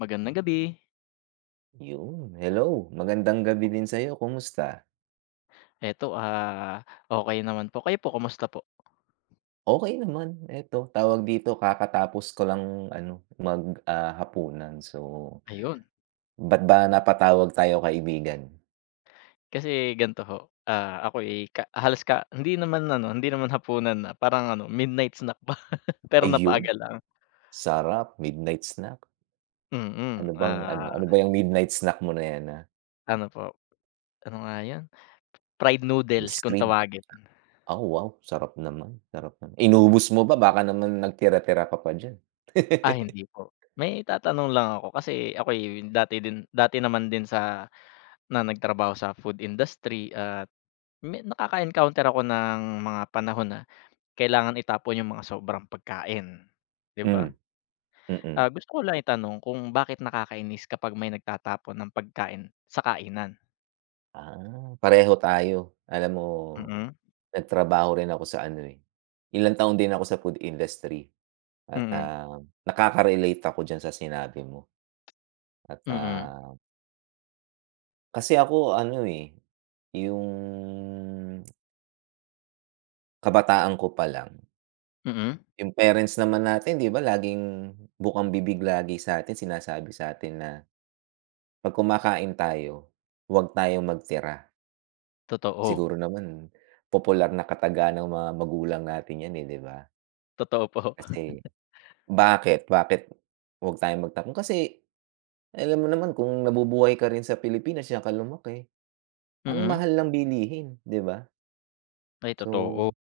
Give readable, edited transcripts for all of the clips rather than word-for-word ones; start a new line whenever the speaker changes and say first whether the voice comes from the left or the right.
left: Magandang gabi.
right: Yun, hello. Magandang gabi din sa'yo, kumusta?
left: Eto, okay naman po. Kayo po kamusta po?
right: Okay naman, eto tawag dito kakatapos ko lang ano mag, hapunan. So,
left: Ayun.
right: ba't ba napatawag tayo kaibigan?
left: Kasi ganito ho, ako'y ka halos ka hindi naman ano, hindi naman hapunan na, parang ano, midnight snack ba, pero
right: Ayun,
left: napaaga lang.
right: sarap, midnight snack.
left: Mm,
right: Ano bang ano,
left: ah,
right: ano ba yung midnight snack mo na yan,
left: ano po, ano nga 'yun, fried noodles
right: ice
left: kung
right: cream?
left: tawagin.
right: Oh, wow, sarap naman, sarap naman. Inubos mo ba? Baka naman nagtira-tira ka pa diyan.
left: Ah, hindi po. May itatanong lang ako kasi ako'y dati din dati naman din sa na nagtrabaho sa food industry at me nakaka-encounter ako ng mga panahon na kailangan itapon yung mga sobrang pagkain, 'di
right: Hmm,
left: ba?
right: mm. Mm-mm.
left: Ah, gusto ko lang itanong kung bakit nakakainis kapag may nagtatapon ng pagkain sa kainan?
right: Ah, pareho tayo. Alam mo,
left: Mm,
right: nagtrabaho rin ako sa ano, eh, ilang taon din ako sa food industry at,
left: mm,
right: nakaka-relate ako diyan sa sinabi mo, at,
left: mm,
right: kasi ako ano, eh, yung kabataan ko pa lang,
left: mm,
right: yung parents naman natin 'di ba laging bukang bibig lagi sa'tin, sinasabi sa'tin na 'pag kumakain tayo, huwag tayong magtira. Siguro
left: totoo,
right: naman popular na kataga ng mga magulang natin 'yan, eh, 'di ba?
left: totoo po.
right: Kasi bakit bakit huwag tayong magtapon kasi alam mo naman kung nabubuhay ka rin sa Pilipinas tsaka lumaki, ang
left: Mm,
right: mahal lang bilihin, 'di ba?
left: ay totoo,
right: So,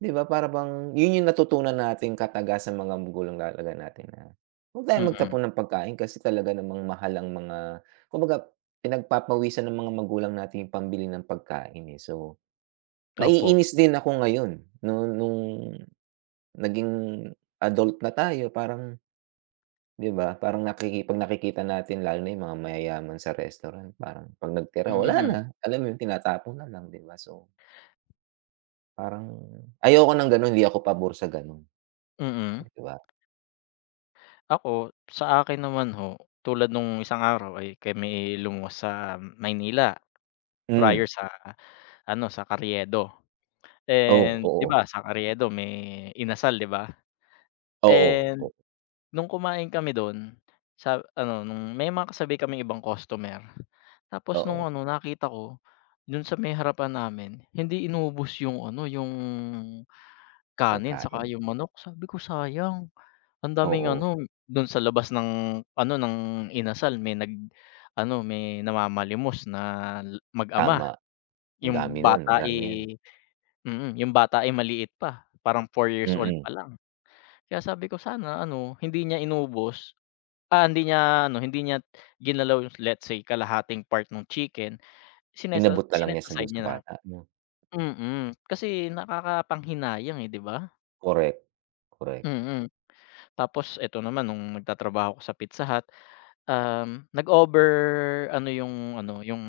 right: 'di ba para bang yun yung natutunan natin kataga sa mga magulang talaga natin, na huwag tayong
left: mm,
right: magtapon ng pagkain kasi talaga namang mahal ang mga, kumbaga, pinagpapawisan ng mga magulang natin yung pambili ng pagkain, eh. So,
left: opo,
right: naiinis din ako ngayon nung naging adult na tayo, parang 'di ba, parang nakiki 'pag nakikita natin lalo na yung mga mayayaman sa restaurant, parang 'pag nagtira wala na,
left: mm,
right: alam mo yun, tinatapon na lang, 'di ba? So, parang ayoko ng gano'n, hindi ako pabor sa gano'n,
left: mm.
right: 'di ba?
left: Ako, sa akin naman ho, tulad nung isang araw ay kami lumuwas sa Maynila
right: Hmm,
left: prior sa ano, sa Carriedo
right: oh,
left: and 'di
right: oo,
left: ba sa Carriedo may inasal, 'di ba?
right: oo, o,
left: And nung kumain kami dun, sa ano nung may mga kasabay kaming ibang customer. Tapos nung
right: oo,
left: ano nakita ko, dun sa may harapan namin hindi inubos yung ano yung kanin saka
right: pagkain,
left: yung manok. Sabi ko sayang, ang daming
right: oo,
left: ano dun sa labas ng ano ng inasal may nag ano may namamalimos na mag-ama.
right: tama, ang dami
left: Yung
right: nun, ang
left: bata,
right: dami yan,
left: eh, yung bata ay maliit pa, parang 4 years old
right: mm,
left: pa lang. Kaya sabi ko sana ano hindi niya inubos. Ah, hindi niya ano, hindi niya ginalaw yung let's say kalahating part nung chicken, sinet a
right: inabot na lang
left: sinet
right: niya sa
left: aside
right: dun sa
left: niya na.
right: bata 'no,
left: Mm, kasi nakakapanghinayang, eh, 'di ba?
right: correct, correct,
left: Mm. Tapos eto naman nung nagtatrabaho ako sa Pizza Hut, nag-over ano yung ano, yung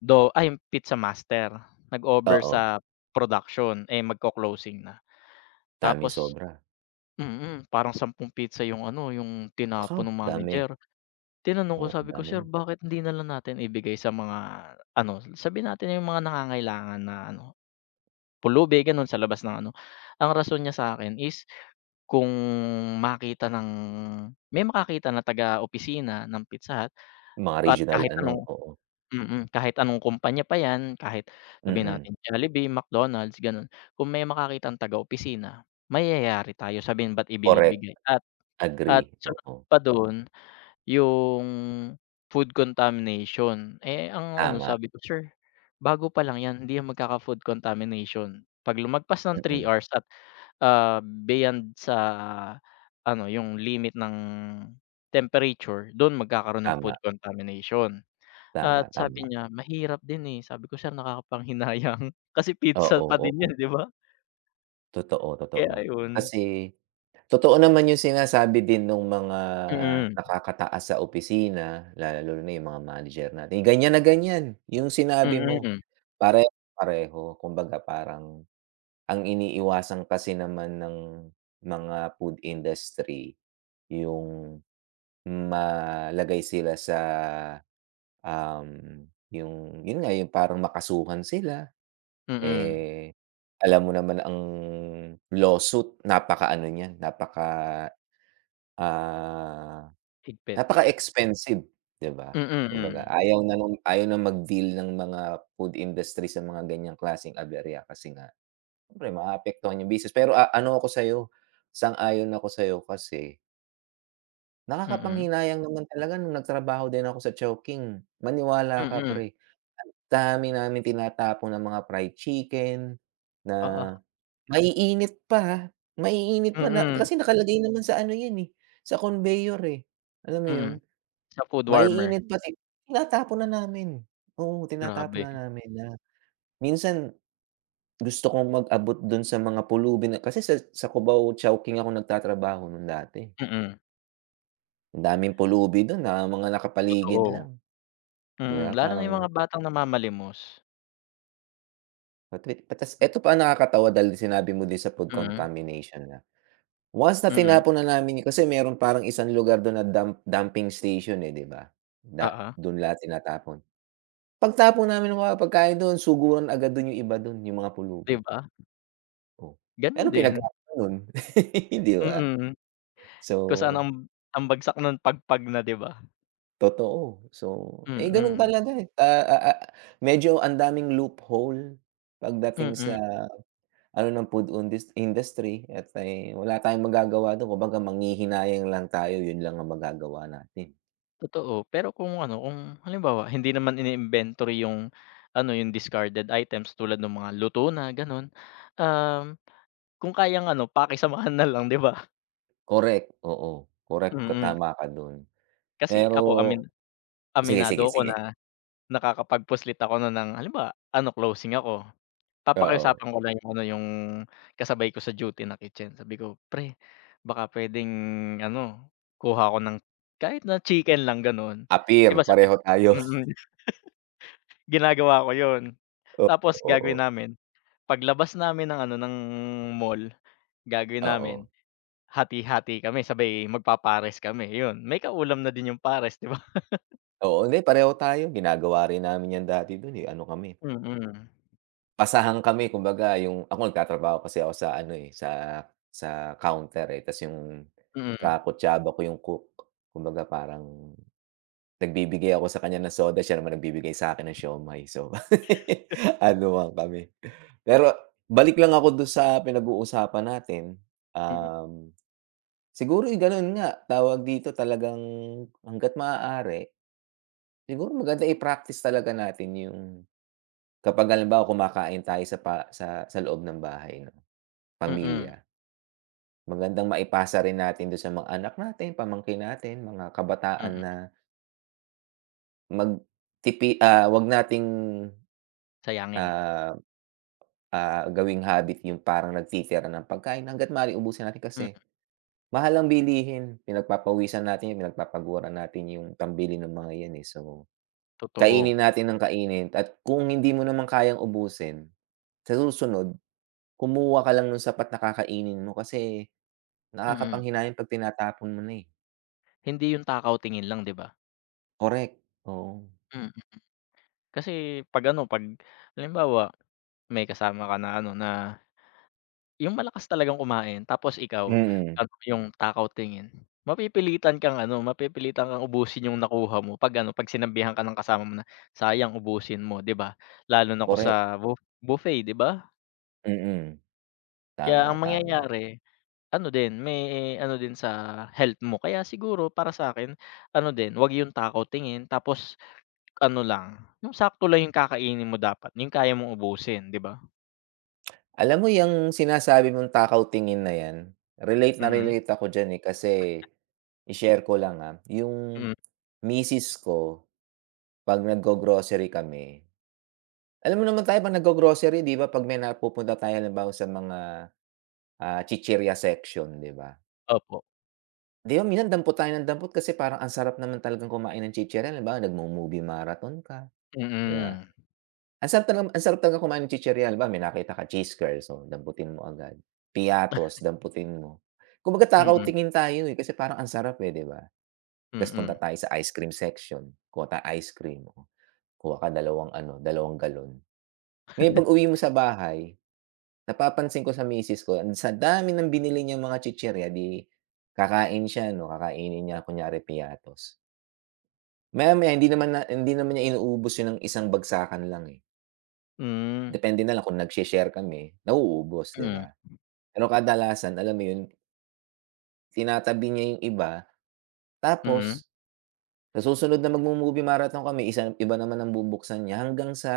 left: dough ay yung pizza master, nag-over
right: oo,
left: sa production, eh, magko-closing na.
right: daming
left: Tapos
right: sobra,
left: parang 10 pizza yung ano, yung
right: kaw
left: tinapon nung
right: dami,
left: manager. Tinanong ko
right: oo,
left: sabi ko,
right: dami
left: "Sir
right: nun,
left: bakit hindi na lang natin ibigay sa mga ano, sabihin natin yung mga nangangailangan na ano, pulubi gano'n sa labas ng ano." Ang rason niya sa'kin is kung makita ng may makakita na taga-opisina ng Pizza Hut
right: mga
left: at
right: regional
left: kahit
right: ano,
left: anong
right: oo,
left: kahit anong kumpanya pa 'yan, kahit sabihin
right: mm,
left: natin Jollibee, McDonald's gano'n. Kung may makakitang taga-opisina, mayayari tayo sabihin ba't
right: correct.
left: ibinibigay at
right: Agree,
left: sunod
right: oo.
left: pa do'n yung food contamination, eh, ang ano
right: Tama,
left: sabi ko, "Sir, bago pa lang 'yan hindi 'yan magkaka-food contamination. 'Pag lumagpas ng three
right: mm.
left: hours at, beyond sa ano yung limit ng temperature, do'n magkakaroon ng food
right: Tama,
left: contamination."
right: tama,
left: At
right: tama.
left: sabi niya, "Mahirap din, eh." Sabi ko, "Sir, nakakapanghinayang kasi pizza
right: Oo,
left: pa din
right: oo.
left: 'yan, 'di ba?"
right: Totoo,
left: Kaya
right: totoo.
left: yun.
right: Kasi totoo naman yung sinasabi din nung mga
left: Mm,
right: nakakataas sa opisina, lalo na yung mga manager natin, ganyan na ganyan, yung sinabi mo,
left: mm,
right: pare pareho, kumbaga parang ang iniiwasan kasi naman ng mga food industry yung malagay sila sa, um, yung yun nga, yung parang makasuhan sila.
left: mm,
right: Eh, alam mo naman ang lawsuit napakaano niyan, ah,
left: higpit.
right: napaka-expensive, 'di ba?
left: Mm,
right: Kumbaga
left: mm,
right: ayaw na nung ayaw na mag-deal ng mga food industry sa mga ganyang klaseng aberya kasi nga siyempre maapektuhan yung business. Pero, ah, ano ako sa'yo, sang-ayon ako sa'yo kasi
left: mm,
right: nakakapanghinayang naman talaga. Nung nagtrabaho din ako sa Chowking, maniwala ka
left: mm,
right: pre, ang dami naming tinatapon na mga fried chicken na
left: oo.
right: maiinit pa, ha, maiinit pa na
left: Mm,
right: kasi nakalagay naman sa ano 'yan, eh, sa conveyor, eh, alam mo 'yun?
left: mm. Sa food warmer,
right: Maiinit pati, tinatapon na namin, oo, tinatapon
left: grabe.
right: na namin na minsan gusto kong mag-abot do'n sa mga pulubi, na kasi sa Cubao Chowking ako nagtatrabaho no'n dati,
left: Mm,
right: ang daming pulubi do'n na mga nakapaligid
left: totoo.
right: lang, 'di
left: Mm,
right: ba,
left: lalo na
right: parang
left: yung mga batang namamalimos.
right: patwit patas. Eto pa ang nakakatawa, dahil sinabi mo din, sa food
left: Mm,
right: contamination na, once na
left: mm,
right: tinapon na namin yun, kasi meron parang isang lugar dun na dumping station, eh, 'di ba? Da
left: oo,
right: Dun lahat tinatapon. Pagtapon namin ng mga pagkain don, suguran agad dun yung iba dun, yung mga
left: 'di
right: pulubi,
left: ba?
right: oh. Eh,
left: Gano'n
right: anong
left: din,
right: pinagkaiba nun, 'di ba?
left: mm.
right: So,
left: Kung saan ang bagsak ng pagpag na, 'di ba?
right: totoo. So, eh, ganon
left: Mm,
right: talaga, eh, medyo ang daming loophole pagdating sa
left: mm,
right: ano ng food undis industry, at, eh, wala tayong magagawa dun, kumbaga manghihinayang lang tayo, yun lang ang magagawa natin.
left: totoo. Pero kung ano, kung halimbawa hindi naman ini-inventory yung ano, yung discarded items tulad nung mga luto na gano'n, um, kung kayang ano pakisamahan na lang, 'di ba?
right: Correct, oo. Correct ka,
left: Mm,
right: tama ka dun.
left: kasi
right: Pero
left: ako amin
right: sige, sige,
left: aminado ako
right: sige,
left: na nakakapagpuslit ako nun ng halimbawa ano closing ako,
right: oo.
left: papakiusapan ko lang yung ano, yung kasabay ko sa duty na kitchen sabi ko, "Pre baka puwedeng ano, kuha ako ng kahit na chicken lang gano'n." 'Di
right: Appear,
left: ba sabi
right: pareho
left: mm,
right: tayo.
left: ginagawa ko yun.
right: Oo,
left: Tapos
right: oo,
left: gagawin namin, paglabas namin ng ano, ng mall, gagawin namin
right: oo.
left: hati-hati kami sabay magpapares kami yun, may kaulam na din yung pares, 'di ba?
right: Oo, hindi, pareho tayo, ginagawa rin namin yan dati dun, eh, ano kami,
left: Mm, mm,
right: pasahan kami, kumbaga yung ako nagtatrabaho kasi ako sa ano, eh, sa counter, eh, ta's yung
left: mm,
right: kakutsaba ko yung cook. Kumbaga parang, nagbibigay ako sa kanya ng soda, siya naman nagbibigay sa akin ng siomai. So, ano, anuhan kami. Pero balik lang ako dun sa pinag-uusapan natin,
left: mm,
right: um, siguro gano'n nga, tawag dito, talagang hangga't maaari, siguro maganda i-practice talaga natin yung kapag halimbawa kumakain tayo sa pa sa loob ng bahay 'no,
left: mm,
right: pamilya, magandang maipasa rin natin dun sa mga anak natin, pamangkin natin, mga kabataan
left: mm.
right: na 'wag nating,
left: Sayangin.
right: ah gawing habit yung parang nagtitira ng pagkain, hangga't maaari ubusin natin
left: Mm,
right: kasi mahal ang bilihin. Pinagpapawisan natin yun, pinagpapaguran natin yung pambili ng mga yan, eh. So,
left: totoo.
right: kainin natin ng kainin, at kung hindi mo naman kayang ubusin, sa susunod kumuha ka lang nung sapat na kakainin mo kasi
left: Mm.
right: nakakapanghinayang 'pag tinatapon mo na, eh.
left: Hindi yung takaw tingin lang, 'di ba?
right: Correct, oo.
left: Mm. Kasi 'pag ano, 'pag halimbawa may kasama ka na ano, na yung malakas talagang kumain tapos ikaw
right: Mm,
left: ano, yung takaw tingin, mapipilitan kang ano, mapipilitan kang ubusin yung nakuha mo 'pag ano, 'pag sinabihan ka ng kasama mo na, "Sayang, ubusin mo." 'Di ba? Lalo na kung
right: correct.
left: sa buffet, 'di ba?
right: Mm,
left: Kaya ang
right: tama, tama.
left: mangyayari ano din, may ano din sa health mo. Kaya siguro para sa'kin ano din, 'wag yung takaw tingin tapos ano lang, yung sakto lang yung kakainin mo dapat, yung kaya mong ubusin, 'di ba?
right: Alam mo yung sinasabi mong takaw tingin na yan, relate na
left: Mm,
right: relate ako diyan, eh, kasi, i-share ko lang, yung
left: mm,
right: misis ko, 'pag naggo-grocery kami, alam mo naman tayo 'pag naggo-grocery, 'di ba 'pag may napupunta tayo halimbawa sa mga, chichirya section, 'di ba?
left: opo.
right: 'Di ba minsan dampot tayo ng dampot kasi parang ang sarap naman talagang kumain ng chichirya, halimbawa nagmo-movie marathon ka, 'di ba?
left: Mm,
right: Ang sarap talaga, ang sarap talaga kumain ng chichirya, halimbawa may nakita ka, cheese curls, so damputin mo agad. Piatos, damputin mo. Kumbaga
left: mm,
right: takaw-tingin tayo, eh, kasi parang ang sarap, eh, 'di ba? Ta's punta
left: mm,
right: tayo sa ice cream section, kuha tayo ice cream, oh, kuha ka dalawang ano, 2 galon. Ngayon pag-uwi mo sa bahay, napapansin ko sa misis ko, ang sa dami ng binili niya mga chichirya, 'di kakain siya 'no, kakainin niya kunyari piatos. Maya-maya hindi naman niya inuubos 'yun ng isang bagsakan lang, eh.
left: hmm,
right: Depende na lang kung nag share kami, nauubos, 'di ba?
left: mm,
right: Pero kadalasan, alam mo 'yun, tinatabi niya 'yung iba, tapos
left: mm,
right: sa susunod na magmo-movie marathon kami, iba naman ang bubuksan niya, hanggang sa,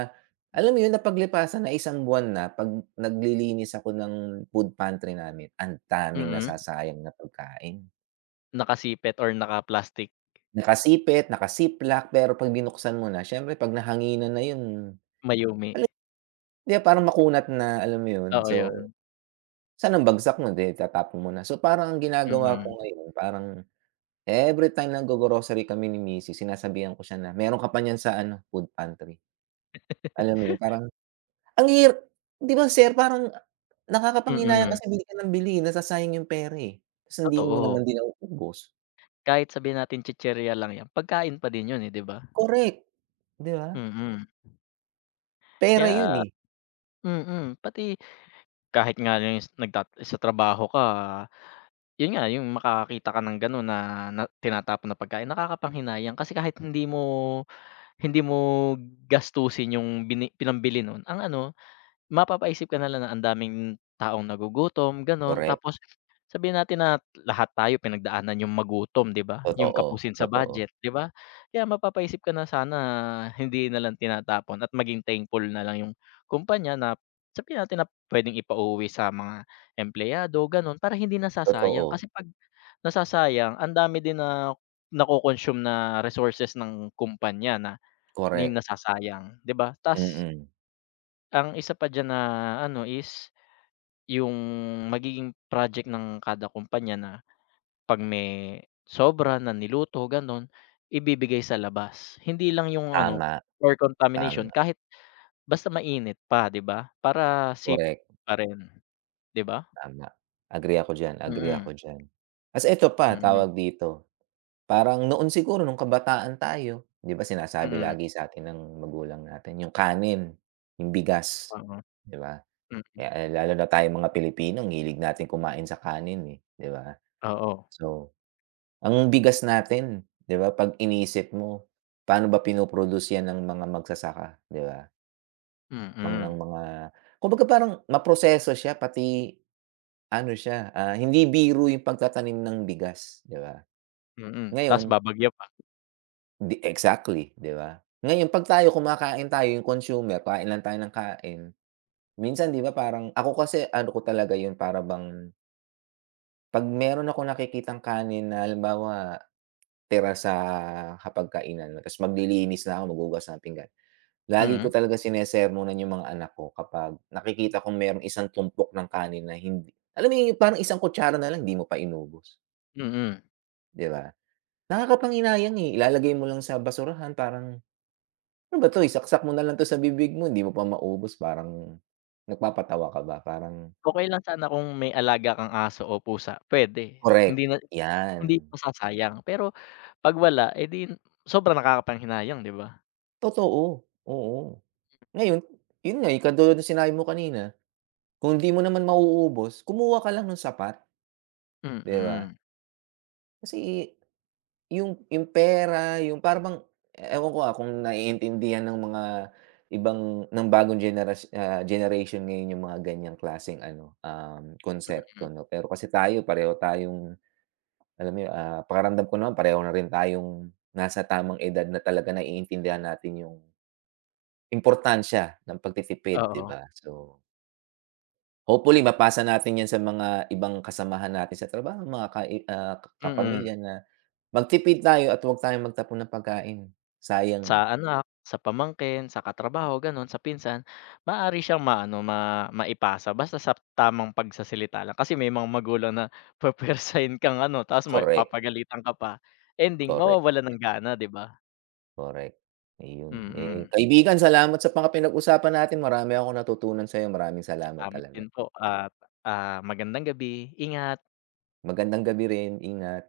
right: alam mo 'yun, napaglipasan na isang buwan na. 'Pag naglilinis ako ng food pantry namin, ang daming
left: mm,
right: nasasayang na pagkain.
left: nakasipit or naka-plastic,
right: Nakasipit, naka-ziplock, pero 'pag binuksan mo na, siyempre 'pag nahanginan na 'yun,
left: mayumi,
right: alam 'di ba, parang makunat na, alam mo 'yun?
left: oo
right: So,
left: yun,
right: saan ang bagsak mo, 'di itatapon mo na. So, parang ang ginagawa ko
left: mm,
right: ngayon, parang everytime naggo-grocery kami ni misis sinasabihan ko siya na, "Meron ka pa niyan sa ano, food pantry." Alam mo yun, parang ang hir 'di ba, sir, parang nakakapanghinayang
left: mm,
right: kasi bili ka ng bili, nasasayang yung pera, eh. Tapos hindi mo
left: totoo.
right: naman din nauubos.
left: Kahit sabihin natin chichirya lang yan, pagkain pa din yun, eh, 'di ba?
right: Correct, 'di ba?
left: Mm, kaya
right: Pera yun, eh.
left: pati kahit nga yung nagtat sa trabaho ka yun nga, yung makakakita ka ng gano'n na na tinatapon na pagkain, nakakapanghinayang kasi kahit hindi mo gastusin yung bini pinambili nun, ang ano, mapapaisip ka na lang na ang daming taong nagugutom gano'n,
right: Correct,
left: tapos sabihin natin na lahat tayo pinagdaanan yung magutom 'di ba, yung
right: totoo,
left: kapusin sa budget,
right: totoo,
left: 'di ba? Kaya mapapaisip ka na sana hindi na lang tinatapon at maging thankful na lang yung kumpanya na sabihin natin na puwedeng ipauwi sa mga empleyado gano'n para hindi nasasayang.
right: totoo,
left: Kasi 'pag nasasayang ang dami din na nako-consume na resources ng kumpanya na na yung
right: correct.
left: nasasayang, 'di ba? Tas
right: Mm,
left: ang isa pa diyan na ano is yung magiging project ng kada kumpanya na 'pag may sobra na niluto gano'n, ibibigay sa labas. Hindi lang yung ano,
right: tama,
left: for contamination
right: tama,
left: kahit basta mainit pa 'di ba, para safe
right: correct.
left: pa rin, 'di ba?
right: Tama. Agree ako diyan, agree
left: Mm,
right: ako diyan. Ta's eto pa,
left: mm,
right: tawag dito, parang noon siguro nung kabataan tayo, 'di ba sinasabi
left: mm,
right: lagi sa'tin ng magulang natin yung kanin, yung bigas,
left: oo,
right: 'di ba?
left: mm,
right: Kaya lalo na tayong mga Pilipino ang hilig natin kumain sa kanin, eh, 'di ba?
left: oo,
right: So, ang bigas natin, 'di ba 'pag inisip mo, paano ba pino-produce 'yan ng mga magsasaka, 'di ba?
left: mm,
right: Ng mga, kumbaga parang maproseso siya, pati ano siya, ah, hindi biro yung pagtatanim ng bigas, 'di ba?
left: mm, ta's
right: Ngayon
left: babagyo pa.
right: di exactly, 'di ba? Ngayon 'pag tayo kumakain tayo yung consumer, kain lang tayo ng kain, minsan 'di ba, parang ako kasi ano ko talaga yun, para bang 'pag meron akong nakikitang kanin na halimbawa tira sa hapagkainan, tapos maglilinis na ako, maghuhugas ng pinggan, lagi ko
left: Mm,
right: talaga sinesermonan yung mga anak ko kapag nakikita kong merong isang tumpok ng kanin na hindi, alam mo yun, yung parang isang kutsara na lang 'di mo pa inubos,
left: mm.
right: 'di ba? Nakakapanginayang, eh, ilalagay mo lang sa basurahan parang, "Ano ba 'to, isaksak mo na lang 'to sa bibig mo, hindi mo pa maubos." Parang nagpapatawa ka ba, parang
left: Okey lang sana kung may alaga kang aso o pusa puwede, hindi
right: correct,
left: na hindi
right: 'yan.
left: masasayang, pero 'pag wala, eh, di sobrang nakakapanghinayang, 'di ba?
right: Totoo, oo. Ngayon, yun nga, eh, katulad ng sinabi mo kanina, kung di mo naman mauubos, kumuha ka lang ng sapat,
left: Mm,
right: 'di ba?
left: mm,
right: Kasi yung pera, yung para bang, ewan ko, kung naiintindihan ng mga ibang ng bagong generation ngayon yung mga ganyang klaseng ano, konsepto 'no. Pero kasi tayo pareho tayong, alam mo yun, pakiramdam ko naman pareho na rin tayong nasa tamang edad na talaga naiintindihan natin yung importansya ng pagtitipid, 'di
left: oo,
right: ba? So, hopefully mapasa natin yan sa mga ibang kasamahan natin sa trabaho, mga
left: mm.
right: kapamilya na magtipid tayo, at huwag tayong magtapon ng pagkain, sayang,
left: Sa
right: eh.
left: anak, sa pamangkin, sa katrabaho, gano'n, sa pinsan, maaari siyang maano, maipasa basta sa tamang pagsasalita lang. Kasi may mga magulang na pupuwersahin kang ano, tapos may
right: Correct,
left: papagalitan ka pa, ending
right: correct,
left: mawawalan ng gana, 'di ba?
right: correct. Ayun,
left: Mm. Mm.
right: eh, kaibigan, salamat sa mga pinag-usapan natin, marami akong natutunan sa'yo, maraming salamat
left: Salamat
right: talaga.
left: din po at, magandang gabi, ingat.
right: Magandang gabi rin, ingat.